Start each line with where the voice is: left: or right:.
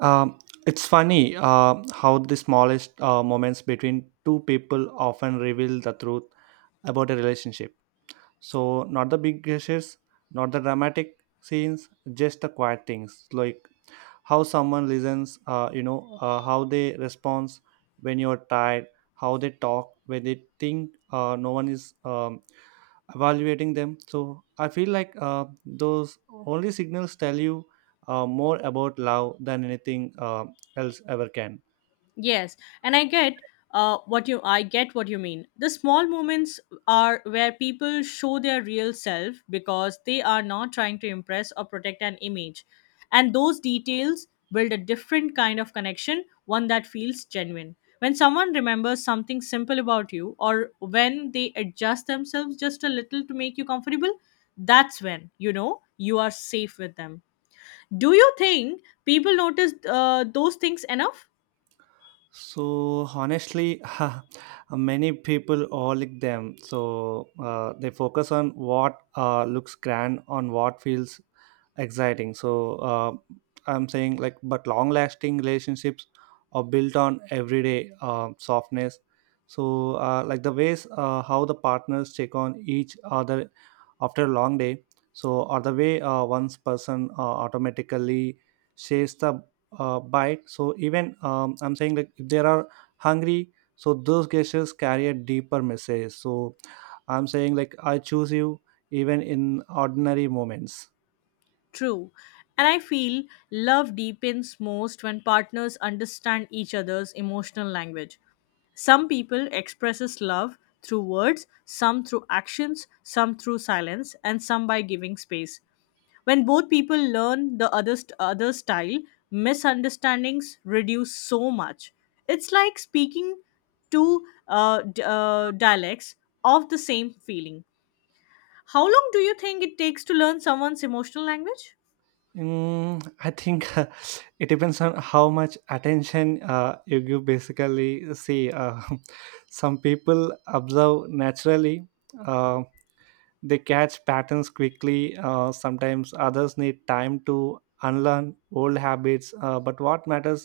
right: Um, it's funny how the smallest moments between two people often reveal the truth about a relationship. So, not the big gestures, not the dramatic scenes, just the quiet things like how someone listens how they respond when you're tired, how they talk when they think no one is evaluating them. So I feel like those only signals tell you more about love than anything else ever can.
left: Yes, and I get what you I get what you mean. The small moments are where people show their real self because they are not trying to impress or protect an image, and those details build a different kind of connection, one that feels genuine. When someone remembers something simple about you, or when they adjust themselves just a little to make you comfortable, that's when you know you are safe with them. Do you think people notice those things enough?
right: So honestly, many people all like them. So they focus on what looks grand, on what feels exciting. So I'm saying like, but long-lasting relationships are built on everyday softness. So like the ways how the partners check on each other after a long day. So or the way one's person automatically shares the bite, so even I'm saying like, if they are hungry, so those gestures carry a deeper message. So I'm saying like, I choose you even in ordinary moments.
left: True. And I feel love deepens most when partners understand each other's emotional language. Some people expresses love through words, some through actions, some through silence, and some by giving space. When both people learn the other's other style, misunderstandings reduce so much. It's like speaking two dialects of the same feeling. How long do you think it takes to learn someone's emotional language?
right: Mm, I think it depends on how much attention you give. Basically, see, some people observe naturally, um, they catch patterns quickly. Sometimes others need time to unlearn old habits. But what matters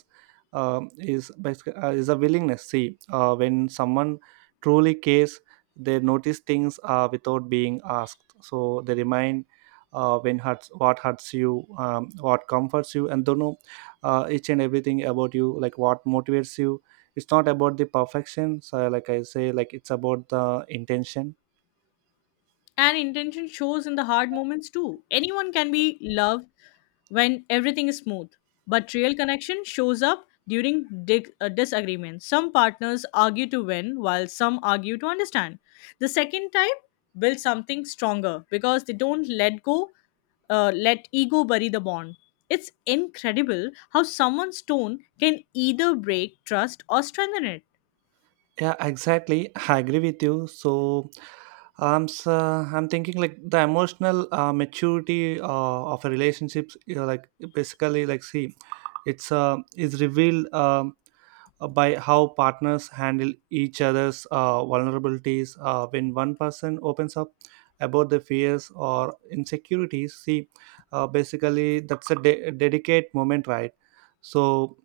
right: is a willingness. See, when someone truly cares, they notice things without being asked. So they remind when hurts, what hurts you, what comforts you, and don't know each and everything about you, like what motivates you. It's not about the perfection. So, like I say, like, it's about the intention.
left: And intention shows in the hard moments too. Anyone can be loved when everything is smooth, but real connection shows up during disagreements. Some partners argue to win, while some argue to understand. The second type builds something stronger because they don't let go, let ego bury the bond. It's incredible how someone's tone can either break trust or strengthen it.
right: Yeah, exactly. I agree with you. So, I'm thinking like the emotional maturity of a relationships. You know, like basically, like see, it's is revealed by how partners handle each other's vulnerabilities. When one person opens up about the fears or insecurities, see, basically that's a dedicate moment, right? So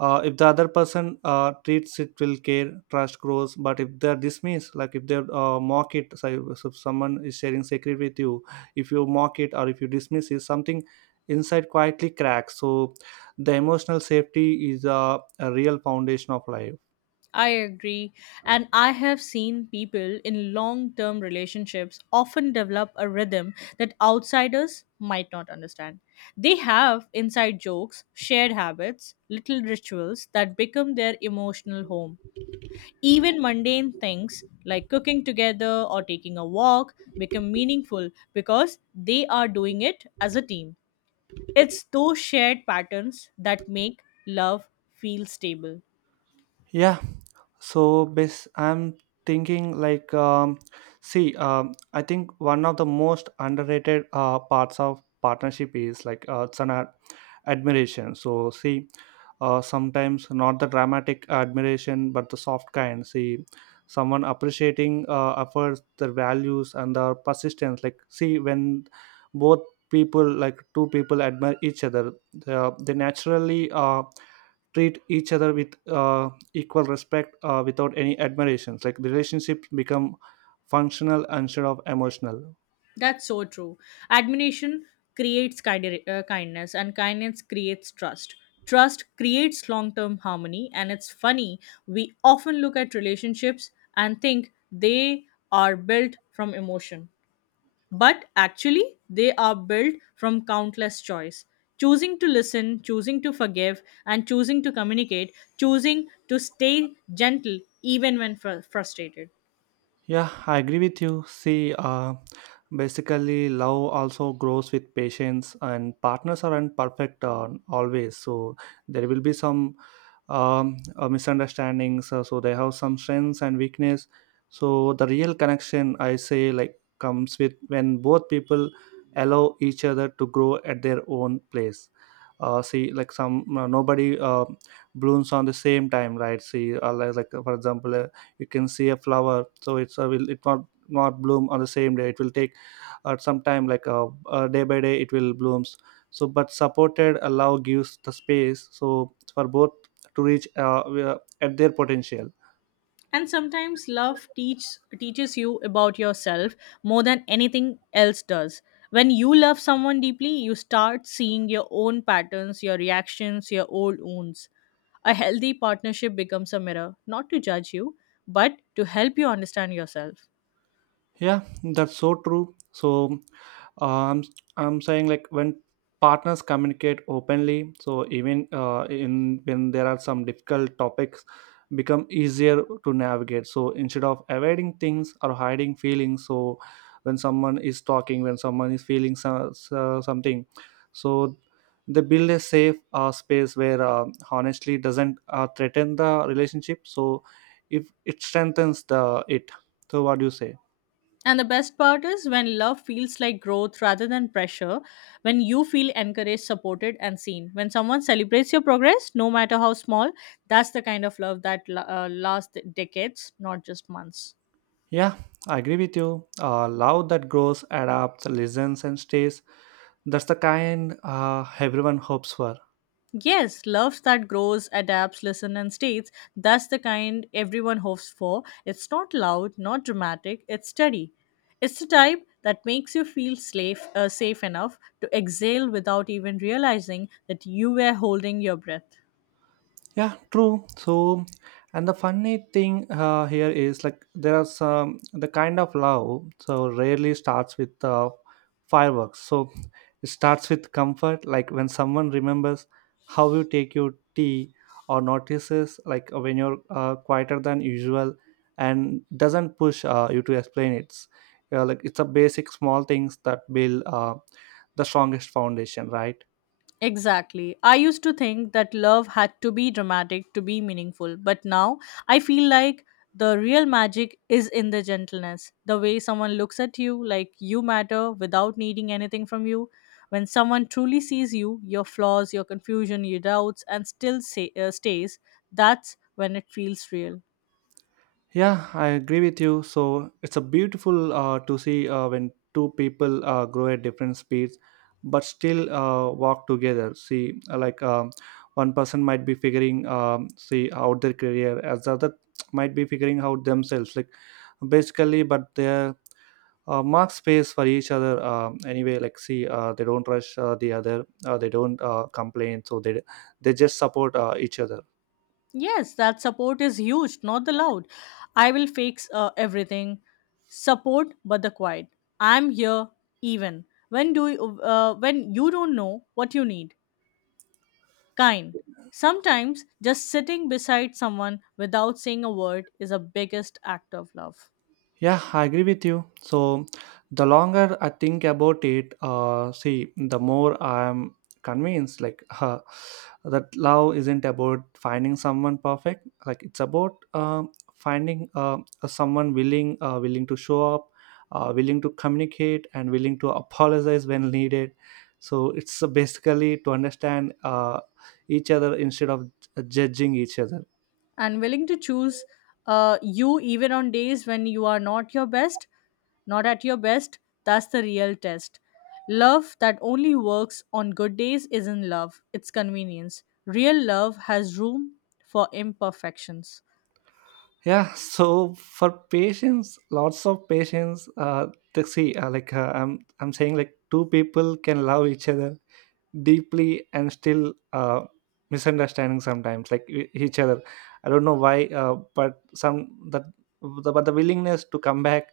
right: if the other person treats it will care, trust grows, but if they're dismissed, like if they mock it, so if someone is sharing secret with you, if you mock it or if you dismiss it, something inside quietly cracks. So the emotional safety is a real foundation of life.
left: I agree. And I have seen people in long term relationships often develop a rhythm that outsiders might not understand. They have inside jokes, shared habits, little rituals that become their emotional home. Even mundane things like cooking together or taking a walk become meaningful because they are doing it as a team. It's those shared patterns that make love feel stable.
right: Yeah. So, bas I'm thinking like, see, I think one of the most underrated parts of partnership is like it's admiration. So, see, sometimes not the dramatic admiration, but the soft kind. See, someone appreciating efforts, their values, and their persistence. Like, see, when both people, like two people, admire each other, they naturally uh, treat each other with equal respect without any admirations, like relationships become functional instead of emotional.
left: That's so true. Admiration creates kindness, and kindness creates trust. Trust creates long term harmony, and it's funny. We often look at relationships and think they are built from emotion, but actually, they are built from countless choice. Choosing to listen, choosing to forgive, and choosing to communicate, choosing to stay gentle even when frustrated.
right: Yeah, I agree with you. See, basically, love also grows with patience, and partners aren't perfect always. So there will be some misunderstandings. So they have some strengths and weakness. So the real connection, I say, like, comes with when both people allow each other to grow at their own place. See, like some nobody blooms on the same time, right? See, like, for example, you can see a flower, so it's a will it not bloom on the same day, it will take some time, like day by day it will blooms. So but supported allow gives the space so for both to reach at their potential.
left: And sometimes love teaches you about yourself more than anything else does. When you love someone deeply you start seeing your own patterns, your reactions, your old wounds. A healthy partnership becomes a mirror, not to judge you but to help you understand yourself.
right: Yeah, that's so true. So, um, I'm saying like, when partners communicate openly, so even in when there are some difficult topics, become easier to navigate. So instead of avoiding things or hiding feelings, so when someone is talking, when someone is feeling something, so they build a safe space where honestly doesn't threaten the relationship. So if it strengthens the it. So what do you say?
left: And the best part is when love feels like growth rather than pressure, when you feel encouraged, supported, and seen. When someone celebrates your progress, no matter how small, that's the kind of love that lasts decades, not just months.
right: Yeah, I agree with you. Love that grows, adapts, listens, and stays. That's the kind everyone hopes for.
left: Yes, love that grows, adapts, listens, and stays. That's the kind everyone hopes for. It's not loud, not dramatic, it's steady. It's the type that makes you feel safe, safe enough to exhale without even realizing that you were holding your breath.
right: Yeah, true. So, and the funny thing here is, like, there are some the kind of love so rarely starts with fireworks. So it starts with comfort, like when someone remembers how you take your tea, or notices like when you're quieter than usual and doesn't push you to explain it. Like it's a basic small things that build the strongest foundation, right?
left: Exactly. I used to think that love had to be dramatic to be meaningful, but now I feel like the real magic is in the gentleness. The way someone looks at you like you matter without needing anything from you. When someone truly sees you, your flaws, your confusion, your doubts, and still stays, that's when it feels real.
right: Yeah, I agree with you. So it's a beautiful to see when two people grow at different speeds, but still walk together. See, like, one person might be figuring see out their career, as the other might be figuring out themselves. Like, basically, but they mark space for each other. Anyway, like see, they don't rush the other. They don't complain. So they just support each other.
left: Yes, that support is huge, not the loud. I will fix everything. Support, but the quiet. I'm here, even when when you don't know what you need. Kind. Sometimes just sitting beside someone without saying a word is the biggest act of love.
right: Yeah, I agree with you. So, the longer I think about it, see, the more I'm convinced, like, that love isn't about finding someone perfect. Like, it's about finding someone willing, willing to show up, willing to communicate, and willing to apologize when needed. So, it's basically to understand each other instead of judging each other.
left: And willing to choose you even on days when you are not at your best. That's the real test. Love that only works on good days isn't love, it's convenience. Real love has room for imperfections.
right: Yeah, so for patients, lots of patients, to see, like, I'm saying like, two people can love each other deeply and still misunderstanding sometimes, like each other. I don't know why, but some that the, but the willingness to come back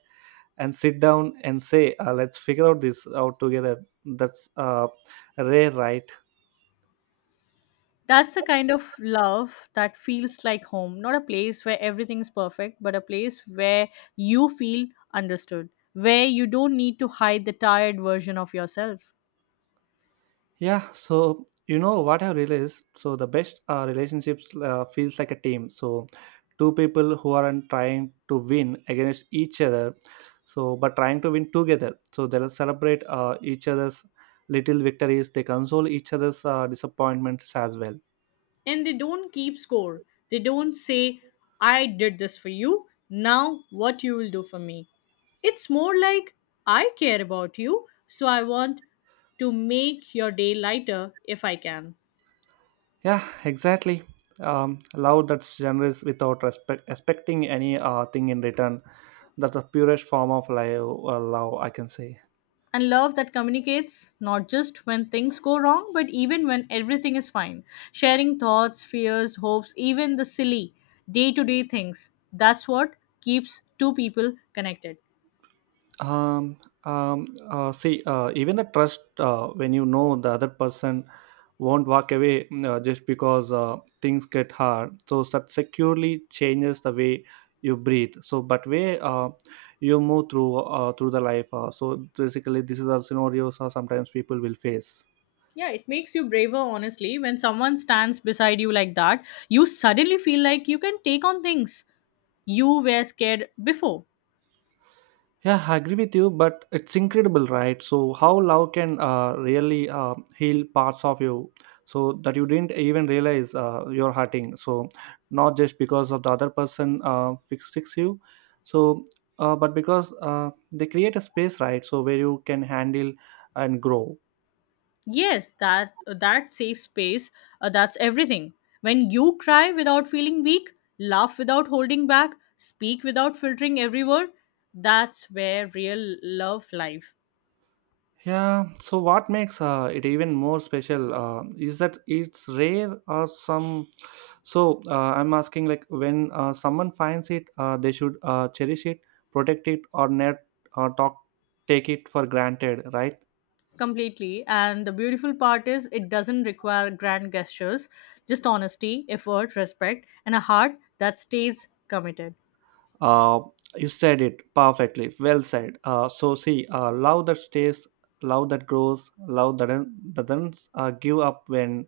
right: and sit down and say, let's figure out this out together, that's rare, right?
left: That's the kind of love that feels like home, not a place where everything is perfect, but a place where you feel understood, where you don't need to hide the tired version of yourself.
right: Yeah, so you know what I've realized. So the best relationships feels like a team. So two people who aren't trying to win against each other, so but trying to win together. So they'll celebrate each other's little victories. They console each other's disappointments as well.
left: And they don't keep score. They don't say, I did this for you, now what you will do for me. It's more like, I care about you, so I want to make your day lighter if I can.
right: Yeah, exactly. Love that's generous without respect, expecting any thing in return. That's the purest form of love, love I can say.
left: And love that communicates not just when things go wrong, but even when everything is fine. Sharing thoughts, fears, hopes, even the silly day to day things. That's what keeps two people connected.
right: um, See, even the trust, when you know the other person won't walk away, just because things get hard, so that securely changes the way you breathe, so but way you move through through the life, so basically this is the scenarios, sometimes people will face.
left: Yeah, it makes you braver, honestly. When someone stands beside you like that, you suddenly feel like you can take on things you were scared before.
right: Yeah, I agree with you, but it's incredible, right? So, how love can really heal parts of you so that you didn't even realize you're hurting. So, not just because of the other person fix you, so but because they create a space, right? So, where you can handle and grow.
left: Yes, that safe space, that's everything. When you cry without feeling weak, laugh without holding back, speak without filtering every word, that's where real love life
right: Yeah, so what makes it even more special is that it's rare or some. So I'm asking, like, when someone finds it, they should cherish it, protect it, or not or talk, take it for granted, right?
left: completely. And the beautiful part is it doesn't require grand gestures, just honesty, effort, respect, and a heart that stays committed.
right: Uh, you said it perfectly, well said. So see, love that stays, love that grows, love that doesn't give up when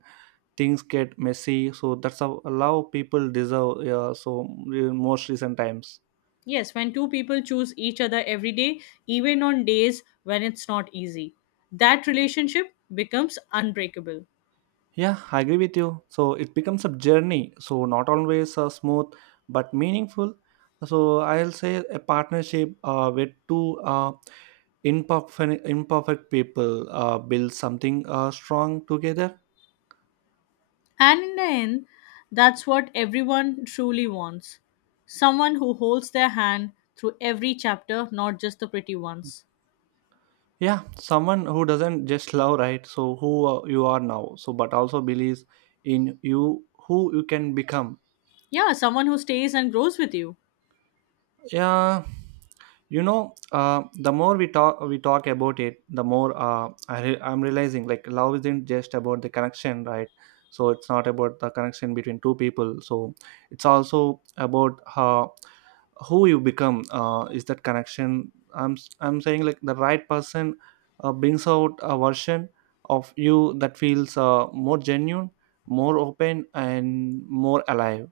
right: things get messy. So that's how love people deserve. So in most recent times.
left: Yes, when two people choose each other every day, even on days when it's not easy, that relationship becomes unbreakable.
right: Yeah, I agree with you. So it becomes a journey. So not always smooth, but meaningful. So I'll say a partnership with two imperfect people build something strong together.
left: And in the end, that's what everyone truly wants, someone who holds their hand through every chapter, not just the pretty ones.
right: Yeah, someone who doesn't just love, right? So who you are now, so but also believes in you, who you can become.
left: Yeah, someone who stays and grows with you.
right: Yeah, you know, the more we talk about it, the more I'm realizing like, love isn't just about the connection, right? So it's not about the connection between two people. So it's also about how who you become. Is that connection? I'm saying like, the right person brings out a version of you that feels more genuine, more open, and more alive.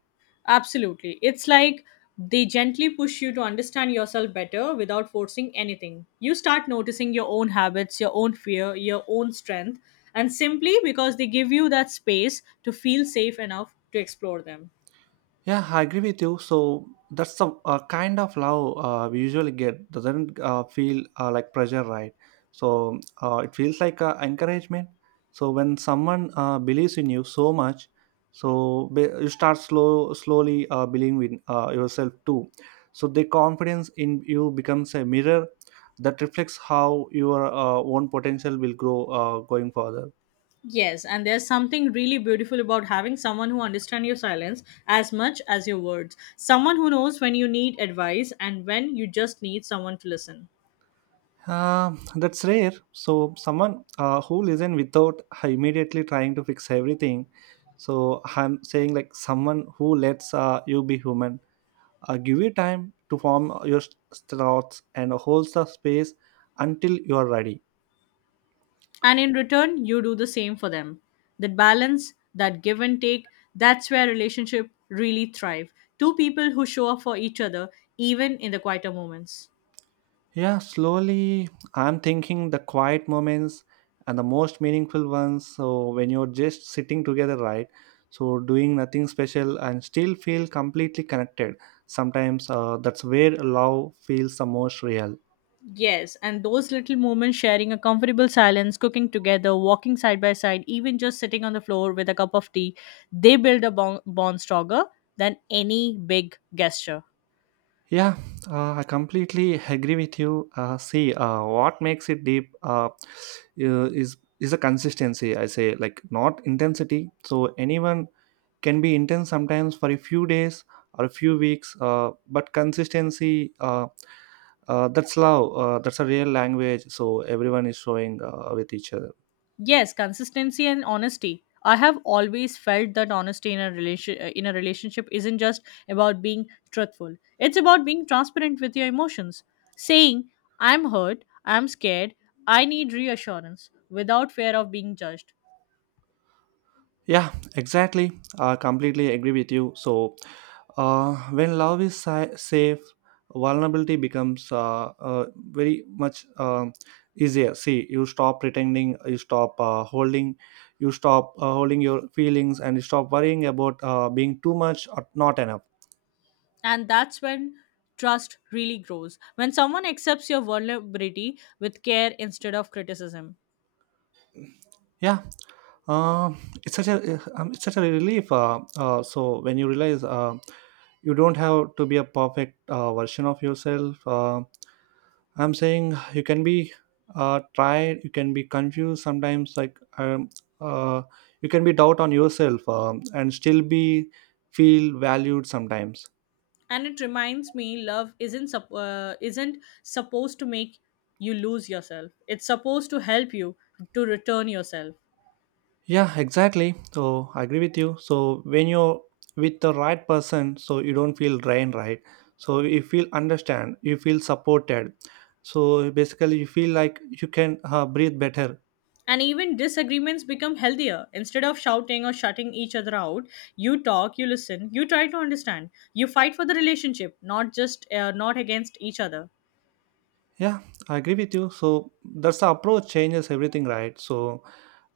left: Absolutely. It's like they gently push you to understand yourself better without forcing anything. You start noticing your own habits, your own fear, your own strength, and simply because they give you that space to feel safe enough to explore them.
right: Yeah, I agree with you. So that's the kind of love we usually get. Doesn't feel like pressure, right? So it feels like encouragement. So when someone believes in you so much, so you start slowly believing in yourself too. So the confidence in you becomes a mirror that reflects how your own potential will grow going further.
left: Yes, and there's something really beautiful about having someone who understands your silence as much as your words. Someone who knows when you need advice and when you just need someone to listen.
right: That's rare. So someone who listen without immediately trying to fix everything. So I'm saying like, someone who lets you be human, give you time to form your thoughts and holds the space until you are ready.
left: And in return, you do the same for them. That balance, that give and take, that's where relationship really thrive. Two people who show up for each other, even in the quieter moments.
right: Yeah, slowly I'm thinking the quiet moments and the most meaningful ones. So when you're just sitting together, right? So doing nothing special and still feel completely connected. Sometimes that's where love feels the most real.
left: Yes, and those little moments sharing a comfortable silence, cooking together, walking side by side, even just sitting on the floor with a cup of tea, they build a bond stronger than any big gesture.
right: Yeah, I completely agree with you. See, what makes it deep is a consistency. I say like not intensity. So anyone can be intense sometimes for a few days or a few weeks but consistency that's love, that's a real language so everyone is showing with each other.
left: Yes, consistency and honesty. I have always felt that honesty in a relationship isn't just about being truthful. It's about being transparent with your emotions, saying I'm hurt, I'm scared, I need reassurance without fear of being judged.
right: Yeah, exactly, I completely agree with you. So when love is safe, vulnerability becomes very much, easier. See, you stop pretending, you stop holding, you stop holding your feelings, and you stop worrying about being too much or not enough.
left: And that's when trust really grows. When someone accepts your vulnerability with care instead of criticism.
right: Yeah, uh, it's such a relief. So when you realize you don't have to be a perfect version of yourself, I'm saying you can be tired, you can be confused sometimes. Uh, you can be doubt on yourself, and still be feel valued sometimes.
left: And it reminds me, love isn't supposed to make you lose yourself, it's supposed to help you to return yourself.
right: Yeah, exactly. So I agree with you. So when you're with the right person, so you don't feel drained, right? So you feel understand, you feel supported. So basically, you feel like you can breathe better.
left: And even disagreements become healthier. Instead of shouting or shutting each other out, you talk, you listen, you try to understand, you fight for the relationship, not against each other.
right: Yeah, I agree with you. So that's the approach changes everything, right? So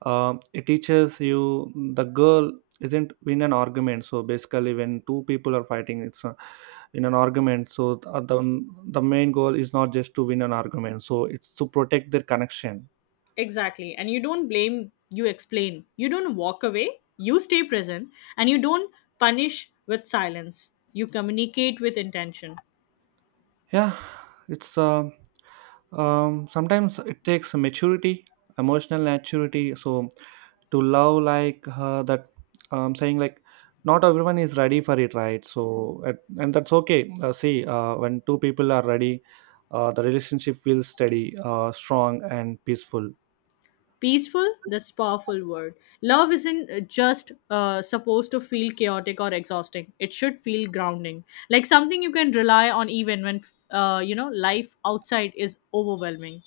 right: it teaches you the girl isn't in an argument. So basically, when two people are fighting, it's a, in an argument. So the main goal is not just to win an argument. So it's to protect their connection.
left: Exactly, and you don't blame, you explain. You don't walk away, you stay present, and you don't punish with silence. You communicate with intention.
right: Yeah, it's sometimes it takes maturity, emotional maturity. So to love like that, I'm saying like not everyone is ready for it, right? So and that's okay. See, when two people are ready, the relationship feels steady, strong, and peaceful.
left: Peaceful, that's powerful word. Love isn't just supposed to feel chaotic or exhausting, it should feel grounding, like something you can rely on even when, you know, life outside is overwhelming.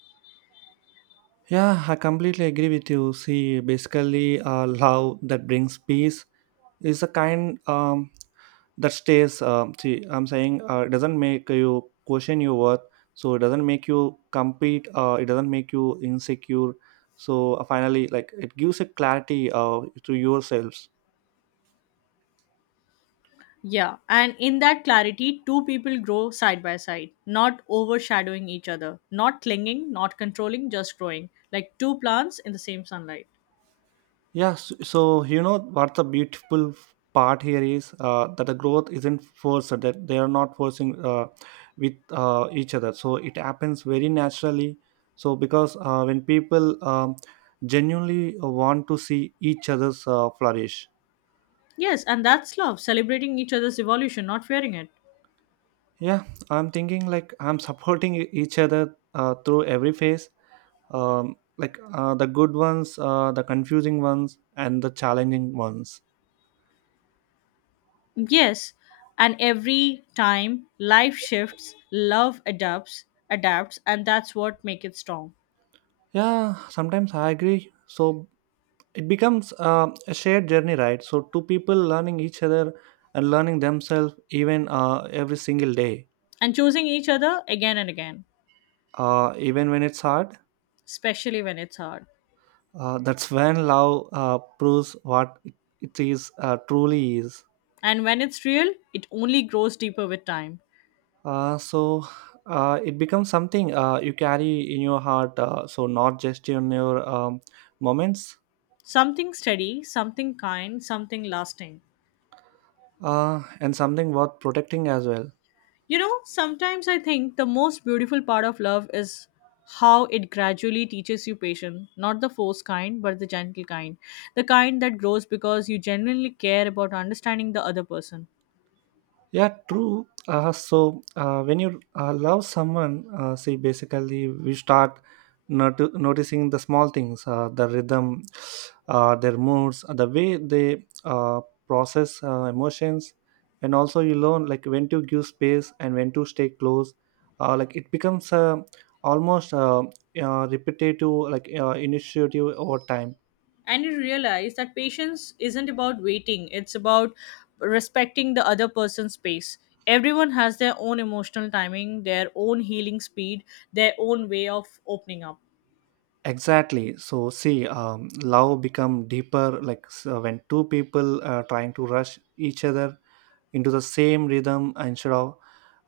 right: Yeah, I completely agree with you. See, basically, love that brings peace is a kind that stays. See, I'm saying it doesn't make you question your worth, so it doesn't make you compete, it doesn't make you insecure. So finally, like, it gives a clarity to yourselves.
left: Yeah, and in that clarity two people grow side by side, not overshadowing each other, not clinging, not controlling, just growing like two plants in the same sunlight.
right: Yeah, so, so you know what the beautiful part here is, that the growth isn't forced, that they are not forcing with each other, so it happens very naturally. So because when people genuinely want to see each other's flourish.
left: Yes, and that's love, celebrating each other's evolution, not fearing it.
right: Yeah, I'm thinking like I'm supporting each other through every phase, like the good ones, the confusing ones, and the challenging ones.
left: Yes, and every time life shifts, love adapts, and that's what makes it strong.
right: Yeah, sometimes I agree. So it becomes a shared journey, right? So two people learning each other and learning themselves even every single day,
left: And choosing each other again and again,
right: even when it's hard.
left: especially when it's hard.
right: That's when love proves what it is truly is.
left: And when it's real, it only grows deeper with time.
right: So it becomes something you carry in your heart, so not just in your moments,
left: Something steady, something kind, something lasting.
right: and something worth protecting as well.
left: You know, sometimes I think the most beautiful part of love is how it gradually teaches you patience, not the forced kind, but the gentle kind. The kind that grows because you genuinely care about understanding the other person.
right: Yeah, true. So when you love someone, see, basically we start noticing the small things, the rhythm, their moods, the way they process emotions, and also you learn like when to give space and when to stay close. Like it becomes almost repetitive, like initiative over time.
left: And you realize that patience isn't about waiting, it's about respecting the other person's space. Everyone has their own emotional timing, their own healing speed, their own way of opening up.
right: Exactly, so see, love become deeper like. So when two people are trying to rush each other into the same rhythm instead of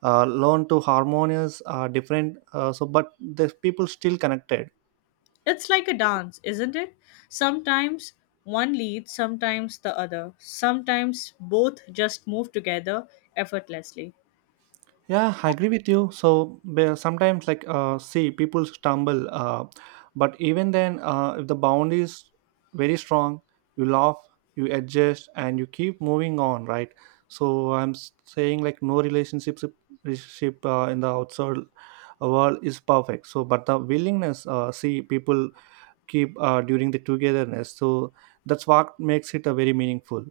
right: learn to harmonious are different, so but the people still connected.
left: It's like a dance, isn't it? Sometimes one leads, sometimes the other. Sometimes both just move together effortlessly.
right: Yeah, I agree with you. So sometimes, like, see, people stumble, but even then, if the bound is very strong, you laugh, you adjust, and you keep moving on, right? So I'm saying like no relationship in the outside world is perfect. So, but the willingness, see, people keep during the togetherness. So that's what makes it a very meaningful.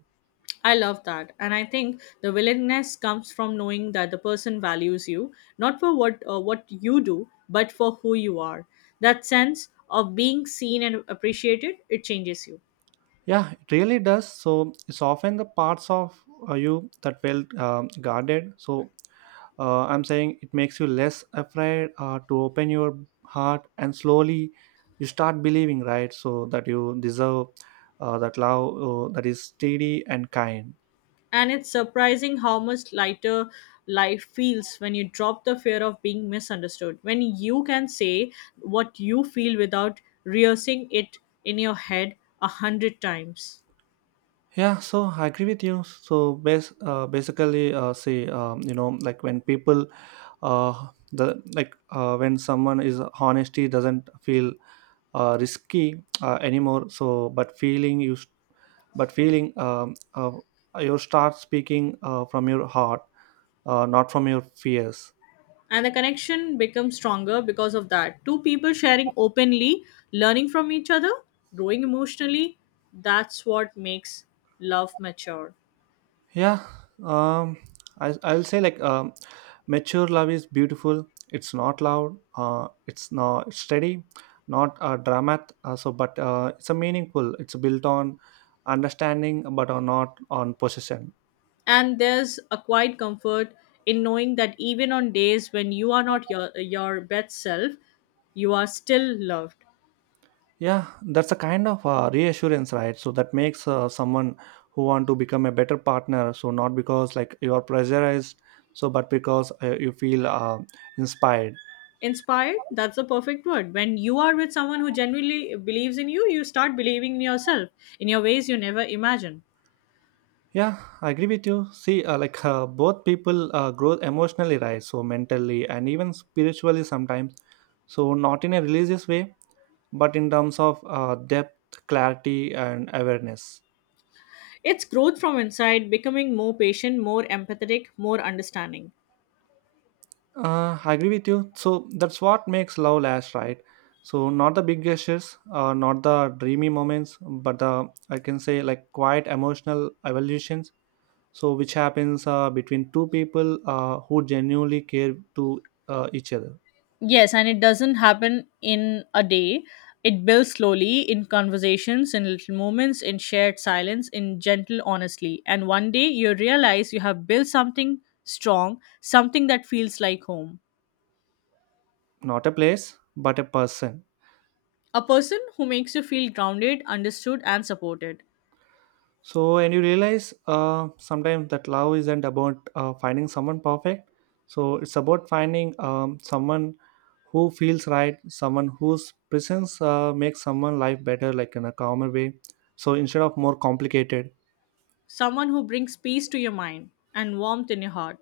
left: I love that. And I think the willingness comes from knowing that the person values you, not for what you do, but for who you are. That sense of being seen and appreciated, it changes you.
right: Yeah, it really does. So it's often the parts of you that felt guarded. So I'm saying it makes you less afraid to open your heart, and slowly you start believing, right? So that you deserve that love that is steady and kind.
left: And it's surprising how much lighter life feels when you drop the fear of being misunderstood. When you can say what you feel without rehearsing it in your head a hundred times.
right: Yeah, so I agree with you. So basically, say you know, like when people, uh, the like when someone is honesty doesn't feel risky anymore, so but feeling you, but feeling you start speaking from your heart, not from your fears.
left: And the connection becomes stronger because of that. Two people sharing openly, learning from each other, growing emotionally, that's what makes love mature.
right: Yeah, um, I, I'll say like, mature love is beautiful, it's not loud, it's steady, not dramat so but it's a meaningful, it's built on understanding, but on not on possession.
left: And there's a quiet comfort in knowing that even on days when you are not your, your best self, you are still loved.
right: Yeah, that's a kind of reassurance, right? So that makes someone who want to become a better partner. So not because like you are pressurized, so but because you feel inspired.
left: Inspired, that's the perfect word. When you are with someone who genuinely believes in you, you start believing in yourself in your ways you never imagined.
right: Yeah, I agree with you. See, like both people grow emotionally, right? So mentally and even spiritually sometimes. So not in a religious way, but in terms of depth, clarity, and awareness.
left: It's growth from inside, becoming more patient, more empathetic, more understanding.
right: I agree with you. So that's what makes love last, right? So not the big gestures, not the dreamy moments, but the I can say like quiet emotional evolutions. So which happens between two people who genuinely care to each other,
left: Yes, and it doesn't happen in a day. It builds slowly in conversations, in little moments, in shared silence, in gentle honesty. And one day you realize you have built something strong, something that feels like home.
right: not a place, but a person.
left: A person who makes you feel grounded, understood, and supported.
right: So, and you realize sometimes that love isn't about finding someone perfect. So, it's about finding someone who feels right, someone whose presence makes someone life better, like in a calmer way. So, instead of more complicated,
left: Someone who brings peace to your mind and warmth in your heart.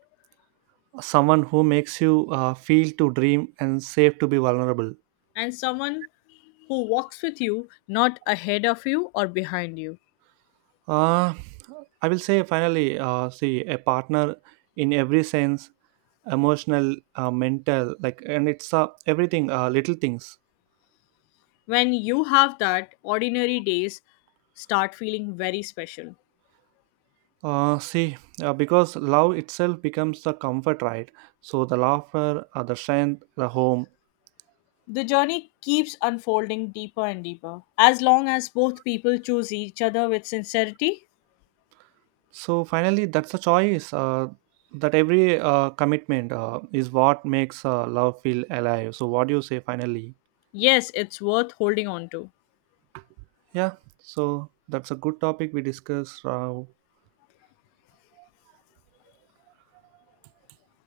right: someone who makes you feel to dream and safe to be vulnerable.
left: And someone who walks with you, not ahead of you or behind you.
right: Uh, I will say finally, see, a partner in every sense, emotional, mental, like, and it's everything, little things.
left: When you have that, ordinary days start feeling very special.
right: See, because love itself becomes the comfort, right? So the laughter, the strength, the home.
left: The journey keeps unfolding deeper and deeper. As long as both people choose each other with sincerity,
right: So finally, that's a choice. That every commitment is what makes love feel alive. So what do you say finally?
left: yes, it's worth holding on to.
right: Yeah. So that's a good topic we discussed.